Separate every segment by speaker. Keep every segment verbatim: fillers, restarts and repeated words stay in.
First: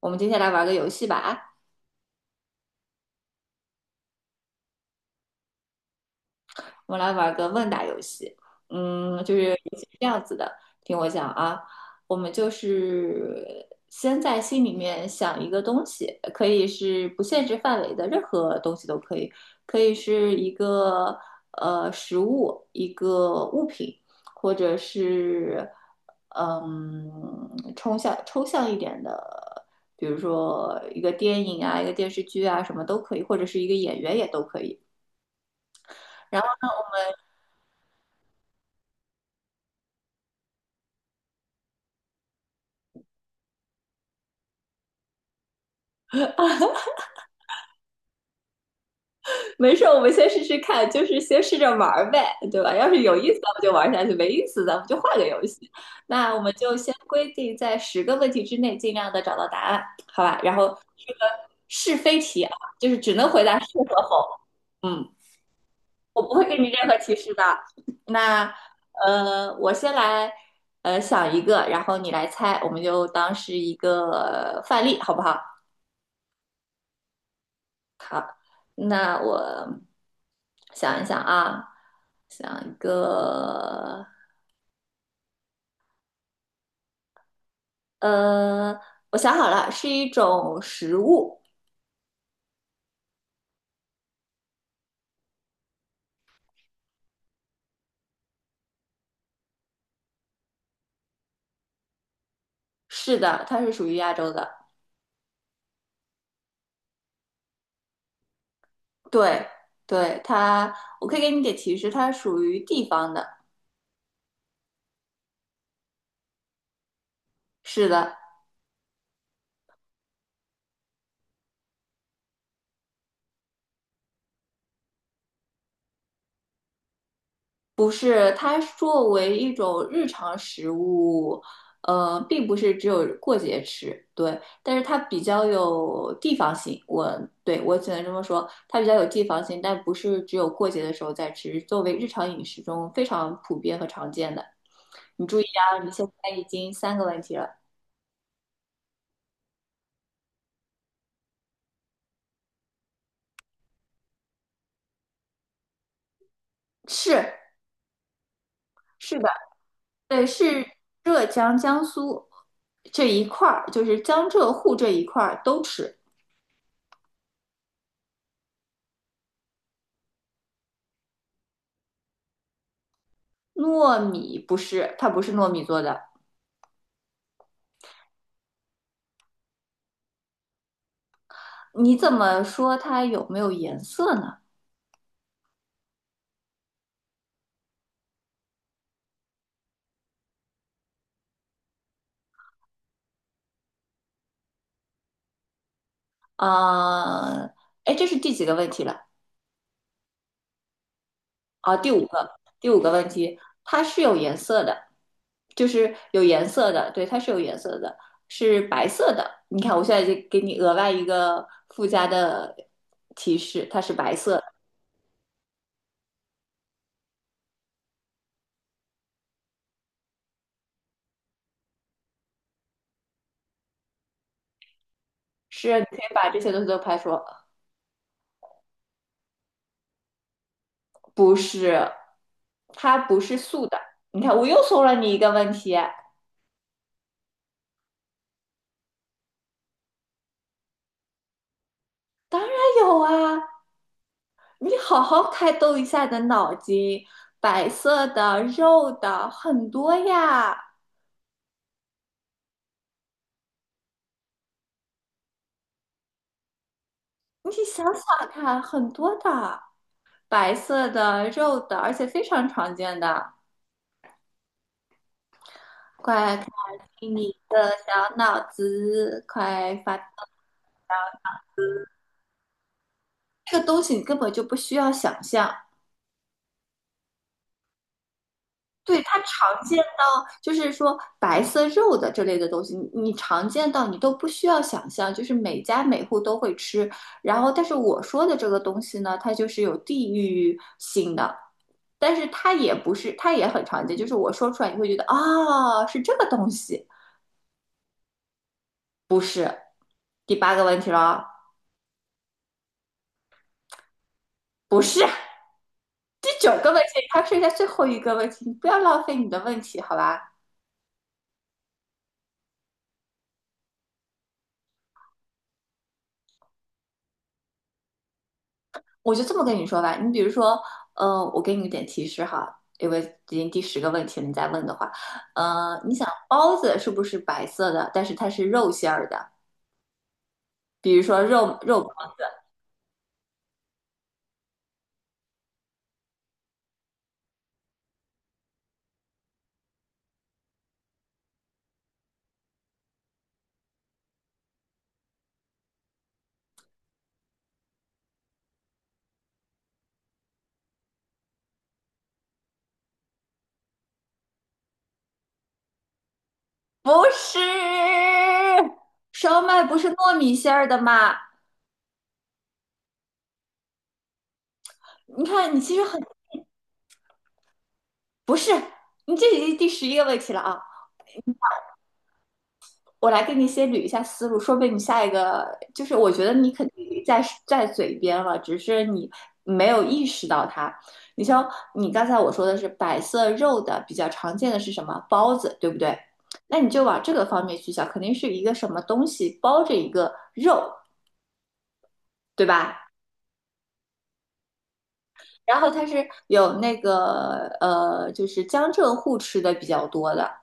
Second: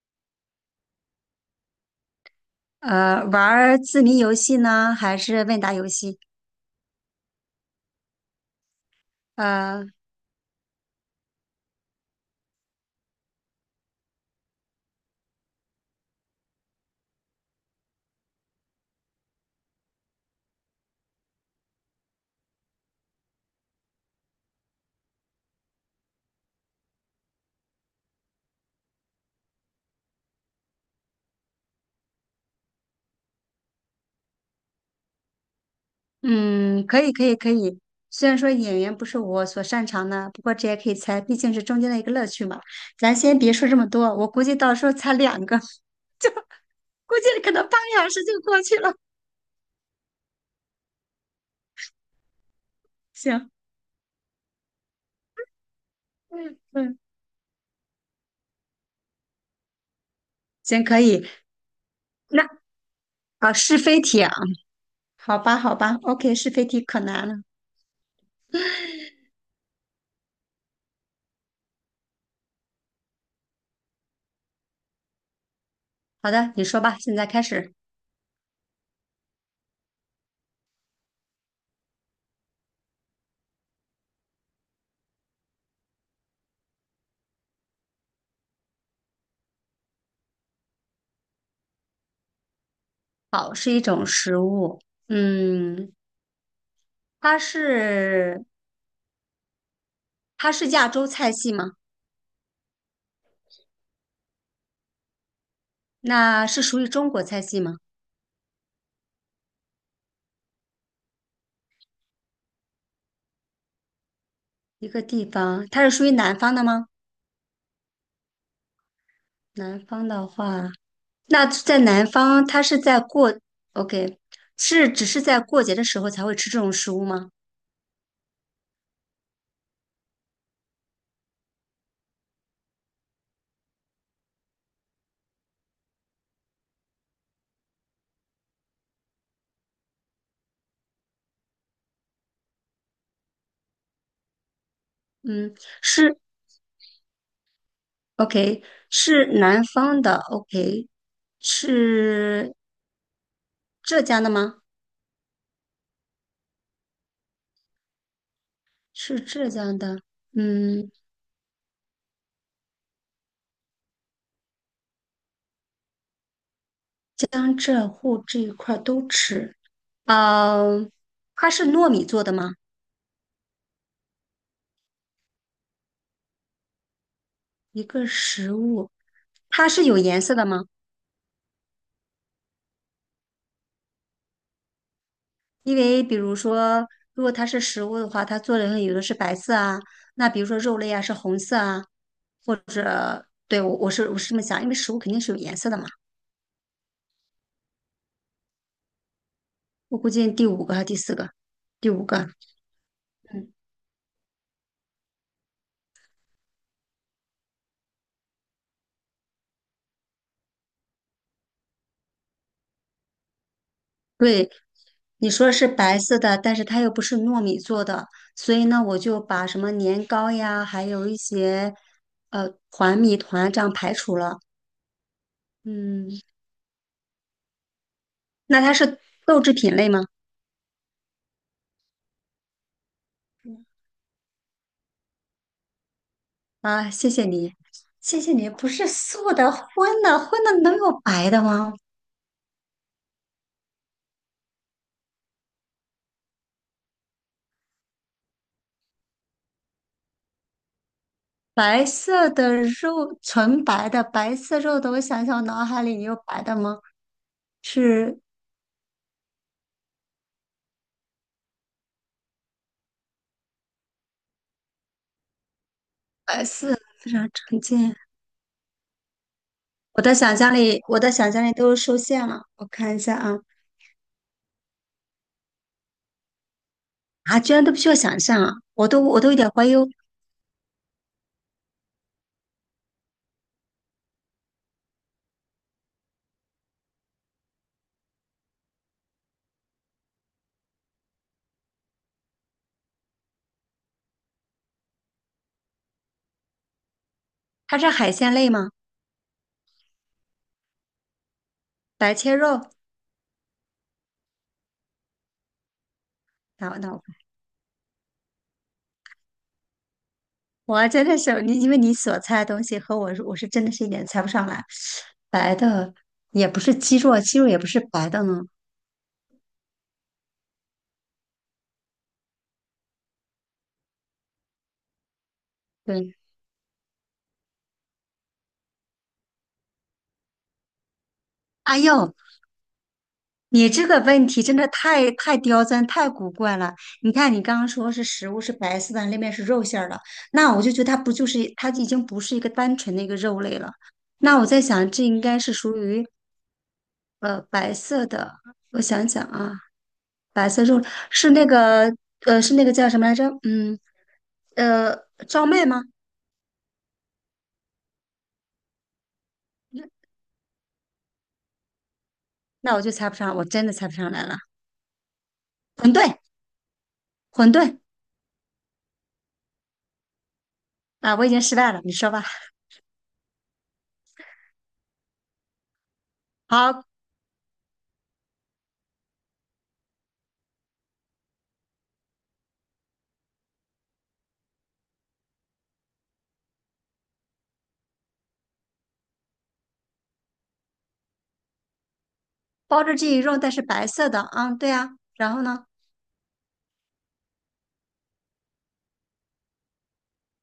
Speaker 1: 我们接下来玩个游戏吧，啊，
Speaker 2: 呃，玩儿字谜游戏呢，还是问答游戏？
Speaker 1: 我们来玩个问答游戏。嗯，就是游
Speaker 2: 呃，
Speaker 1: 戏是这样子的，听我讲啊，我们就是先在心里面想一个东西，可以是不限制范围的，任何东西都可以，可以是一个呃食物，一个物品，或者是嗯抽象抽象一点的，比如说一个电影啊，一个电视剧啊，什么都可以，或者是一个演员也都可以。然后
Speaker 2: 嗯，可以，可以，可以。虽然说演员不是我所擅长的，不过这也可以猜，毕竟是中间的一个乐趣嘛。咱先别说这么多，我估计到时候猜两个，估计可能半个小时就过去了。
Speaker 1: 没事，我们先试试看，就是先试着玩儿呗，对吧？要是有意思，
Speaker 2: 行，
Speaker 1: 咱们就玩下去；没意思，咱们就换个游戏。那我们
Speaker 2: 嗯
Speaker 1: 就先
Speaker 2: 嗯，
Speaker 1: 规定在十个问题之内，尽量的找到答案，好吧？然后
Speaker 2: 行，可
Speaker 1: 这个
Speaker 2: 以。
Speaker 1: 是非题
Speaker 2: 那
Speaker 1: 啊，就是只能回
Speaker 2: 啊，
Speaker 1: 答
Speaker 2: 是
Speaker 1: 是
Speaker 2: 非
Speaker 1: 和
Speaker 2: 题啊，
Speaker 1: 否。嗯，
Speaker 2: 好吧，好吧
Speaker 1: 我
Speaker 2: ，OK,
Speaker 1: 不会
Speaker 2: 是
Speaker 1: 给
Speaker 2: 非
Speaker 1: 你
Speaker 2: 题
Speaker 1: 任何
Speaker 2: 可
Speaker 1: 提
Speaker 2: 难
Speaker 1: 示
Speaker 2: 了。
Speaker 1: 的。那呃，我先来呃想一个，然后你来猜，我们就当是一个范例，好不好？
Speaker 2: 好的，你说吧，现在开始。
Speaker 1: 那我想一想啊，想一个，呃，我想好了，是一种食物。
Speaker 2: 好，是一种食物，嗯，它是。它是亚洲菜系吗？
Speaker 1: 是的，它是属于亚洲的。
Speaker 2: 那是属于中国菜系吗？
Speaker 1: 对，对，它，我可以给你点提示，它属于地方的。
Speaker 2: 一个地方，它是属于南方的吗？
Speaker 1: 是的，
Speaker 2: 南方的话，那在南方，它是在过，OK,是只是在过节的时候才会吃这种食物吗？
Speaker 1: 不是，它作为一种日常食物，呃，并不是只有过节吃，对，但是它比较有地方性，我对我只能这么说，它比较有地方性，但不是只有过节的时候在吃，作为日常饮食中非常普遍和常见的。你注意
Speaker 2: 嗯，
Speaker 1: 啊，你现
Speaker 2: 是
Speaker 1: 在已经三个问题了，
Speaker 2: OK,是南方的 OK,是浙江的吗？
Speaker 1: 是是
Speaker 2: 是
Speaker 1: 的，
Speaker 2: 浙江的，
Speaker 1: 对，是
Speaker 2: 嗯，
Speaker 1: 浙江、江苏这一块儿，就是江浙沪这一块儿都吃。
Speaker 2: 江浙沪这一块儿都吃。呃，它是糯米做的吗？
Speaker 1: 糯米不是，它不是糯米做的。
Speaker 2: 一个食物，它是有颜色的吗？
Speaker 1: 你怎么说它有没有颜色呢？
Speaker 2: 因为比如说，如果它是食物的话，它做的有的是白色啊，那比如说肉类啊是红色啊。对，我我是我是这么想，因为食物肯定是有颜色的嘛。
Speaker 1: 啊、哎，这是第几个问题了？
Speaker 2: 我估计第五个还是第四个，
Speaker 1: 啊，第
Speaker 2: 第五
Speaker 1: 五
Speaker 2: 个。
Speaker 1: 个，第五个问题，
Speaker 2: 嗯，
Speaker 1: 它是有颜色的，就是有颜色的，对，它是有颜色的，是白色的。你看，我现在就给你额外一个附加的提示，它是白色的，
Speaker 2: 对，你说是白色的，但是它又不是糯米做的，所以呢，我就把什么年糕呀，还有一些呃团米团这样排除了。
Speaker 1: 是你可
Speaker 2: 嗯，
Speaker 1: 以把这些东西都排除，
Speaker 2: 那它是豆制品类吗？
Speaker 1: 不是，它不是素的。你看，我又送了你一个问题，
Speaker 2: 啊，谢谢你，谢谢你。不是素的，荤的，荤的能有白的吗？
Speaker 1: 当然有啊，你好好开动一下你的脑筋，白色的、肉的很多呀，
Speaker 2: 白色的肉，纯白的白色肉的，我想想，我脑海里有白的吗？
Speaker 1: 你想想
Speaker 2: 是
Speaker 1: 看，很多的，白色的、肉的，而且非常常见的。快开
Speaker 2: 白
Speaker 1: 看
Speaker 2: 色，非
Speaker 1: 进
Speaker 2: 常
Speaker 1: 你
Speaker 2: 常
Speaker 1: 的
Speaker 2: 见。
Speaker 1: 小脑子，快发
Speaker 2: 我的
Speaker 1: 动
Speaker 2: 想象力，我的想象力都受限了。我看一下啊，
Speaker 1: 这个东西你根本就不需要想象，
Speaker 2: 啊，居然都不需要想象啊！我都
Speaker 1: 对，它
Speaker 2: 我都有点
Speaker 1: 常
Speaker 2: 怀疑
Speaker 1: 见。
Speaker 2: 哦，
Speaker 1: 就是说白色肉的这类的东西，你你常见到你都不需要想象，就是每家每户都会吃。然后，但是我说的这个东西呢，它就是有地域性的，但是它也不是，它也很常见。就是我说出来，你会觉得啊、是这个东西，
Speaker 2: 它是海鲜类吗？
Speaker 1: 不是。第八个问题了哦，
Speaker 2: 白切肉？
Speaker 1: 不是。第九
Speaker 2: 那
Speaker 1: 个
Speaker 2: 我
Speaker 1: 问题，
Speaker 2: 那我
Speaker 1: 它剩下最后一个问题，你不要浪费你的问题，好吧？
Speaker 2: 我真的是你，因为你所猜的东西和我是我是真的是一点猜不上来。白的也不是鸡肉啊，鸡肉也不是白的呢。
Speaker 1: 我就这么跟你说吧，你比如说，呃，我给你一点提示哈，因为已经第十个问题了，你再问的话，呃，你想
Speaker 2: 对，
Speaker 1: 包子是不是白色的，但是它是肉馅儿的，比如说肉
Speaker 2: 哎
Speaker 1: 肉包
Speaker 2: 呦，你这个问题真的太太刁钻、太古怪了。你看，你刚刚说是食物是白色的，那面是肉馅儿的，那我就觉得它不就是它已经不是一个单纯的一个肉类了。那我在想，这应该是属于呃白色的。我想想啊，白色肉是那个呃是那个叫什么来着？嗯呃，赵麦吗？
Speaker 1: 不是，烧麦不是糯米馅儿的吗？
Speaker 2: 那我就猜不上，我真的猜不上来了。
Speaker 1: 你看，你其实
Speaker 2: 馄
Speaker 1: 很，
Speaker 2: 饨，馄饨。
Speaker 1: 不是，你这已经第十一个问题了啊，
Speaker 2: 啊，我已经失败了，你说吧。
Speaker 1: 我来给你先捋一下思路，说不定你下一个就是我觉得你肯
Speaker 2: 好，
Speaker 1: 定在在嘴边了，只是你没有意识到它。你像你刚才我说的是白色肉的比较常见的是什么包子，对不对？那你就往这个方面去想，肯定是一个什么东西包着一个肉，对吧？
Speaker 2: 包着这一肉，但是白色的，啊，对啊。然后
Speaker 1: 然
Speaker 2: 呢？
Speaker 1: 后它是有那个呃，就是江浙沪吃的比较多的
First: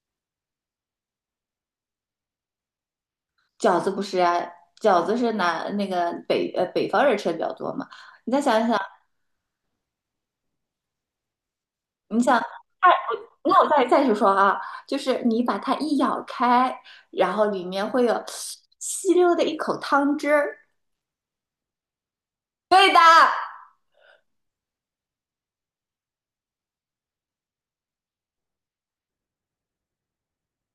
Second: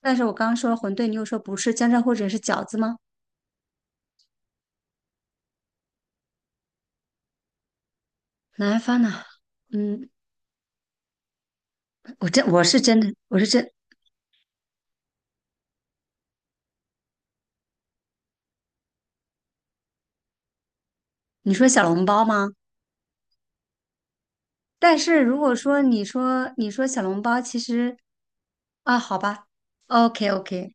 Speaker 2: 但是我刚刚说了馄饨，你又说不是江浙沪者是饺子吗？
Speaker 1: 饺子不是啊？饺子是南那个北呃北方人吃的比较多嘛？你再想一想，
Speaker 2: 南方呢？嗯，
Speaker 1: 你
Speaker 2: 我
Speaker 1: 想，
Speaker 2: 真我是
Speaker 1: 它，
Speaker 2: 真的，
Speaker 1: 我
Speaker 2: 我是
Speaker 1: 那我
Speaker 2: 真，
Speaker 1: 再再去说啊，就是你把它一咬开，然后里面会有吸溜的一口汤汁儿。
Speaker 2: 你说小笼包吗？
Speaker 1: 对的，
Speaker 2: 但是如果说你说你说小笼包，其实啊，好吧，OK OK,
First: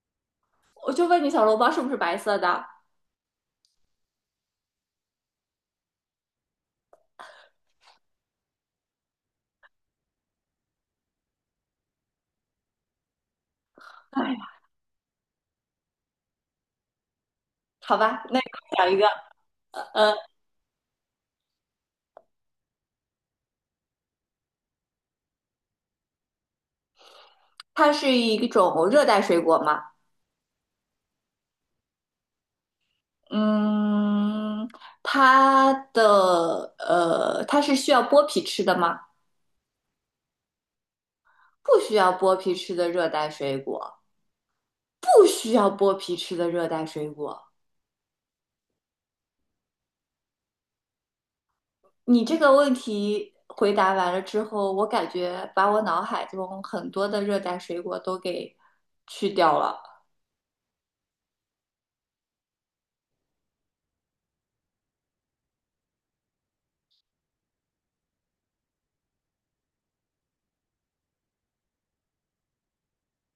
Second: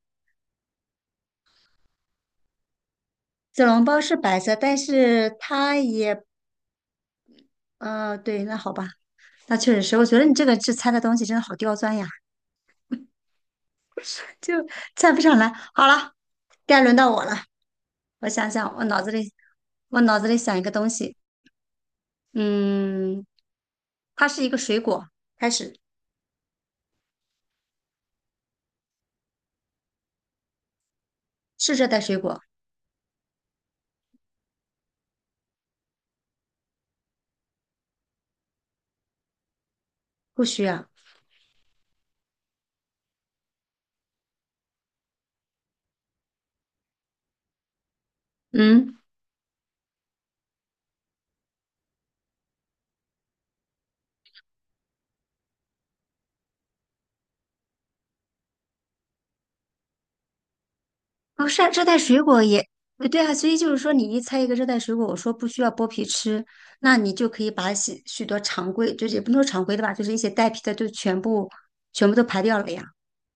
Speaker 1: 我就问你，小笼包是不是白色的？
Speaker 2: 小笼包是白色，但是它也，呃，对，那好吧，那确实是，我觉得你这个这猜的东西真的好刁钻呀，
Speaker 1: 哎呀，
Speaker 2: 就猜不上来。好了，该轮到我了。
Speaker 1: 好吧，
Speaker 2: 我
Speaker 1: 那
Speaker 2: 想想，
Speaker 1: 我
Speaker 2: 我
Speaker 1: 讲一
Speaker 2: 脑
Speaker 1: 个，
Speaker 2: 子里我
Speaker 1: 呃，
Speaker 2: 脑子里想一个东西，嗯，它是一个水果，开始
Speaker 1: 它是一种热带水果吗？
Speaker 2: 是热带水果，
Speaker 1: 嗯，它的呃，它是需要剥皮吃的吗？
Speaker 2: 不需要，
Speaker 1: 不需要剥皮吃的热带水果，不需要剥皮吃的热带水果。
Speaker 2: 嗯，
Speaker 1: 你这个问题回答完了之后，我感觉把我脑海中很多的热带水果都给去掉了。
Speaker 2: 哦，是啊热带水果也呃对啊，所以就是说你一猜一个热带水果，我说不需要剥皮吃，那你就可以把许许多常规，就是也不能说常规的吧，就是一些带皮的就全部全部都排掉了呀。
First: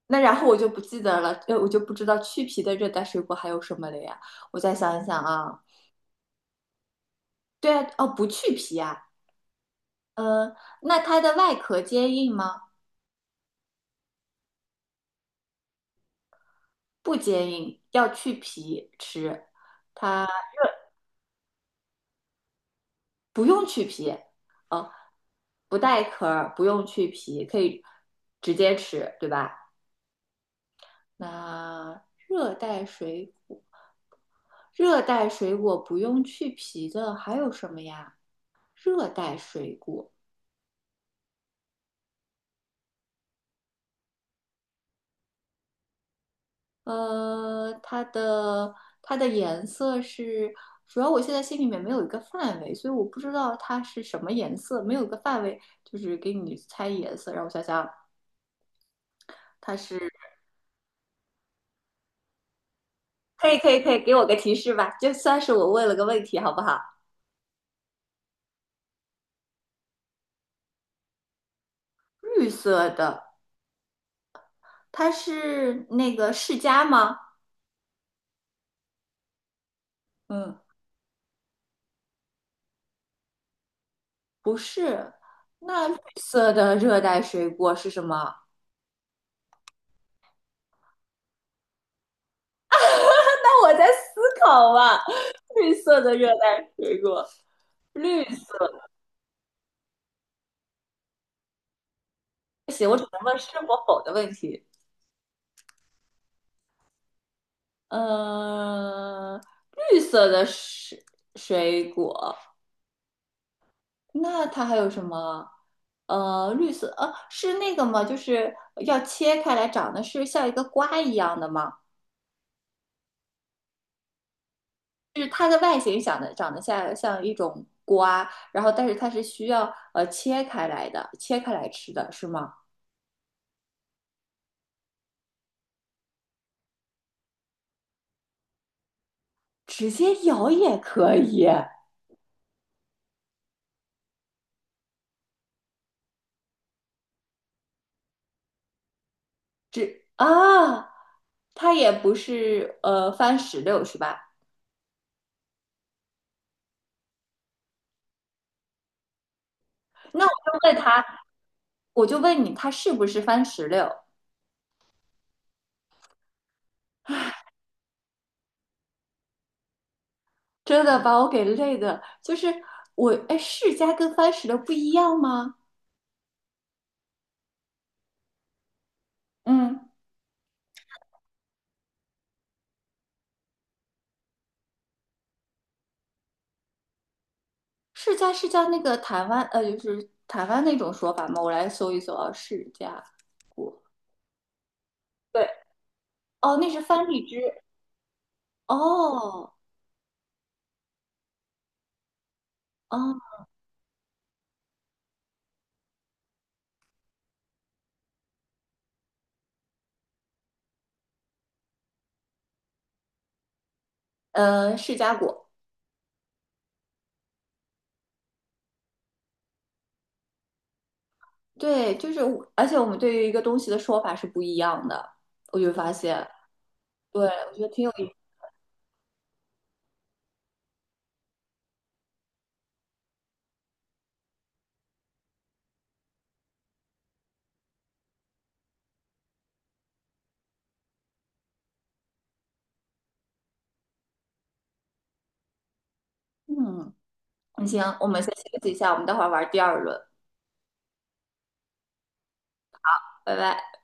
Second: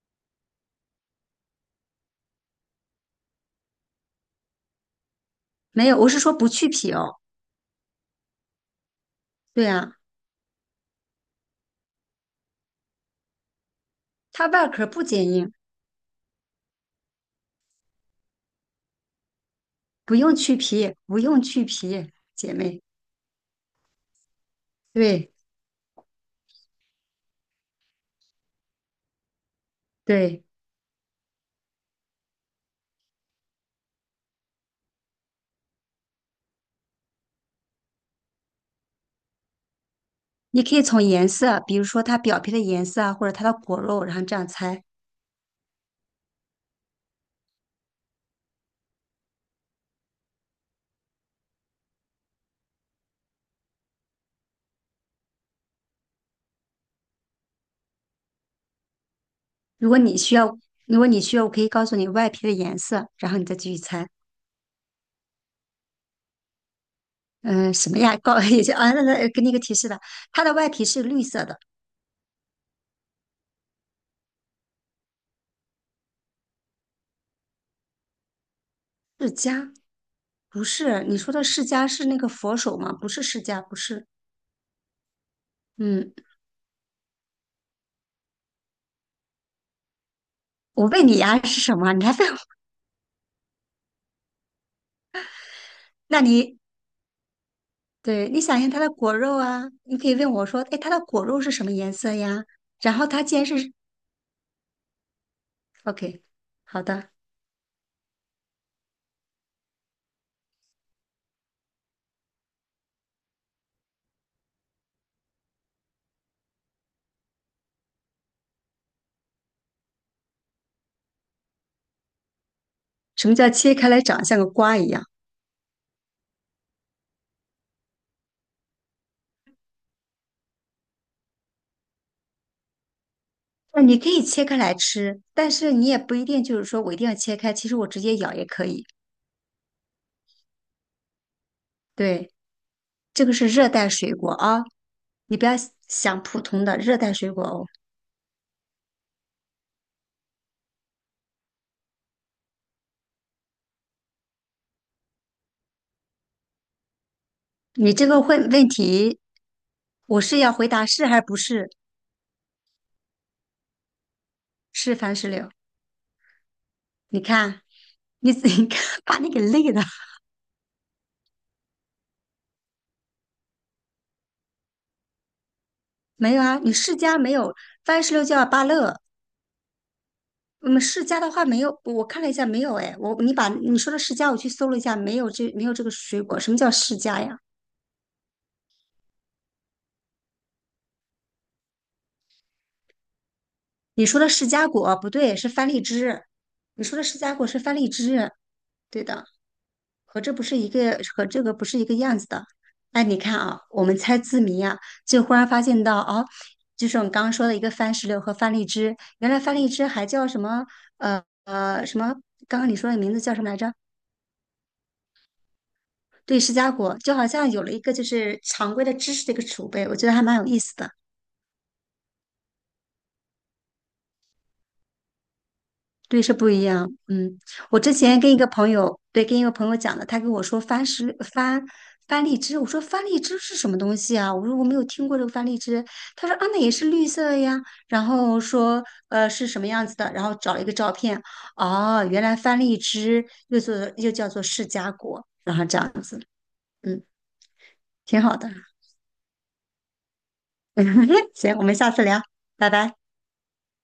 Speaker 1: 那然后我就不记得了，呃，我就不知道去皮的热带水果还有什么了呀？我再想一想啊，
Speaker 2: 没有，我是说不去皮哦，
Speaker 1: 对啊，哦，不去皮啊，
Speaker 2: 对啊，
Speaker 1: 嗯，那它的外壳坚硬吗？
Speaker 2: 它外壳不坚硬，
Speaker 1: 不坚硬，要去皮吃，
Speaker 2: 不用去皮，不用去皮，姐妹，
Speaker 1: 不用去皮，哦，
Speaker 2: 对
Speaker 1: 不带壳儿，不用去皮，可以直接吃，对吧？
Speaker 2: 对。
Speaker 1: 那热带水果，热带水果不用去皮的还有什么呀？热带水果，
Speaker 2: 你可以从颜色，比如说它表皮的颜色啊，或者它的果肉，然后这样猜。
Speaker 1: 呃，它的它的颜色是，主要我现在心里面没有一个范围，所以我不知道它是什么颜色，没有一个范围，就是给你猜颜色，让我想想，它
Speaker 2: 如果
Speaker 1: 是，
Speaker 2: 你需要，如果你需要，我可以告诉你外皮的颜色，然后你
Speaker 1: 可
Speaker 2: 再
Speaker 1: 以可
Speaker 2: 继续
Speaker 1: 以可以，
Speaker 2: 猜。
Speaker 1: 给我个提示吧，就算是我问了个问题，好不好？
Speaker 2: 嗯、什么呀？告 也就啊，那那给你一个提示吧，它的外皮是绿色的。
Speaker 1: 绿色的，它是那个释迦吗？
Speaker 2: 释迦
Speaker 1: 嗯，
Speaker 2: 不是，你说的释迦是那个佛手吗？不是释迦，不是。
Speaker 1: 不是，
Speaker 2: 嗯，
Speaker 1: 色的热带水果是什么？
Speaker 2: 我问你呀、是什么？你还问我？
Speaker 1: 那我在思考啊。绿色 的
Speaker 2: 那
Speaker 1: 热
Speaker 2: 你
Speaker 1: 带水果，绿
Speaker 2: 对，你想一下它
Speaker 1: 色。
Speaker 2: 的果肉啊，你可以问我说，哎，它的果肉是什么颜色呀？
Speaker 1: 不行，
Speaker 2: 然
Speaker 1: 我只
Speaker 2: 后
Speaker 1: 能
Speaker 2: 它既
Speaker 1: 问
Speaker 2: 然
Speaker 1: 是
Speaker 2: 是
Speaker 1: 或否的问题。
Speaker 2: OK,好的。
Speaker 1: 呃，绿色的水水果，那它还有什么？呃，绿色，呃，是那个吗？就是要切开来长得是像一个瓜一样的吗？
Speaker 2: 什么叫切开来长像个瓜一样？
Speaker 1: 就是它的外形长得长得像像一种瓜，然后但是它是需要呃切开来的，切开来吃的是吗？
Speaker 2: 那你可以切开来吃，但是你也不一定就是说我一定要切开，其实我直接咬也可以。
Speaker 1: 直接咬也可以，
Speaker 2: 对，这个是热带水果啊，你不要想普通的热带水果哦。
Speaker 1: 只啊，它也不是呃番石榴是吧？
Speaker 2: 你这个问问题，我
Speaker 1: 那我
Speaker 2: 是要
Speaker 1: 就
Speaker 2: 回
Speaker 1: 问
Speaker 2: 答
Speaker 1: 他，
Speaker 2: 是还是不是？
Speaker 1: 我就问你，它是不是番石榴？
Speaker 2: 是番石榴？你看，你 你看把你给累的。
Speaker 1: 真的把我给累的，就是我哎，释迦跟番石榴不一样吗？
Speaker 2: 没有啊，你世家没有番石榴叫芭乐，
Speaker 1: 嗯，
Speaker 2: 嗯，释迦的话没有，我看了一下没有哎，我你把你说的释迦我去搜了一下，没有这没有这个水果，什么叫释迦呀？
Speaker 1: 释迦是叫那个台湾呃，就是台湾那种说法吗？我来搜一搜啊，释迦果，
Speaker 2: 你说的释迦果不对，
Speaker 1: 对，
Speaker 2: 是番荔枝，
Speaker 1: 哦，那是
Speaker 2: 你说的
Speaker 1: 番
Speaker 2: 释
Speaker 1: 荔
Speaker 2: 迦
Speaker 1: 枝，
Speaker 2: 果是番荔枝，对的，
Speaker 1: 哦，
Speaker 2: 和这不是一个和这个不是一个样子的。哎，你看
Speaker 1: 哦，
Speaker 2: 啊，我们猜字谜啊，就忽然发现到哦，就是我们刚刚说的一个番石榴和番荔枝，原来番荔枝还叫什么呃呃什么？刚刚你说的名字叫什么来着？
Speaker 1: 呃，释迦果。
Speaker 2: 对，释迦果就好像有了一个就是常规的知识的一个储备，我觉得还蛮有意思的。
Speaker 1: 对，就是我而且我们对于一个东西的说法是不一样的，我就发
Speaker 2: 对，
Speaker 1: 现，
Speaker 2: 是不一样。
Speaker 1: 对，
Speaker 2: 嗯，
Speaker 1: 我觉得
Speaker 2: 我
Speaker 1: 挺有
Speaker 2: 之
Speaker 1: 意思。
Speaker 2: 前跟一个朋友，对，跟一个朋友讲的，他跟我说番石番番荔枝，我说番荔枝是什么东西啊？我说我没有听过这个番荔枝。他说啊，那也是绿色的呀。然后说呃是什么样子的？然后找了一个照片，哦，原来番荔枝又做又叫做释迦果，然后这样子，
Speaker 1: 嗯，
Speaker 2: 嗯，
Speaker 1: 行，我
Speaker 2: 挺
Speaker 1: 们先
Speaker 2: 好
Speaker 1: 休
Speaker 2: 的。
Speaker 1: 息一下，我们待会儿玩第二轮，
Speaker 2: 行，我们下次聊，拜拜。
Speaker 1: 拜拜。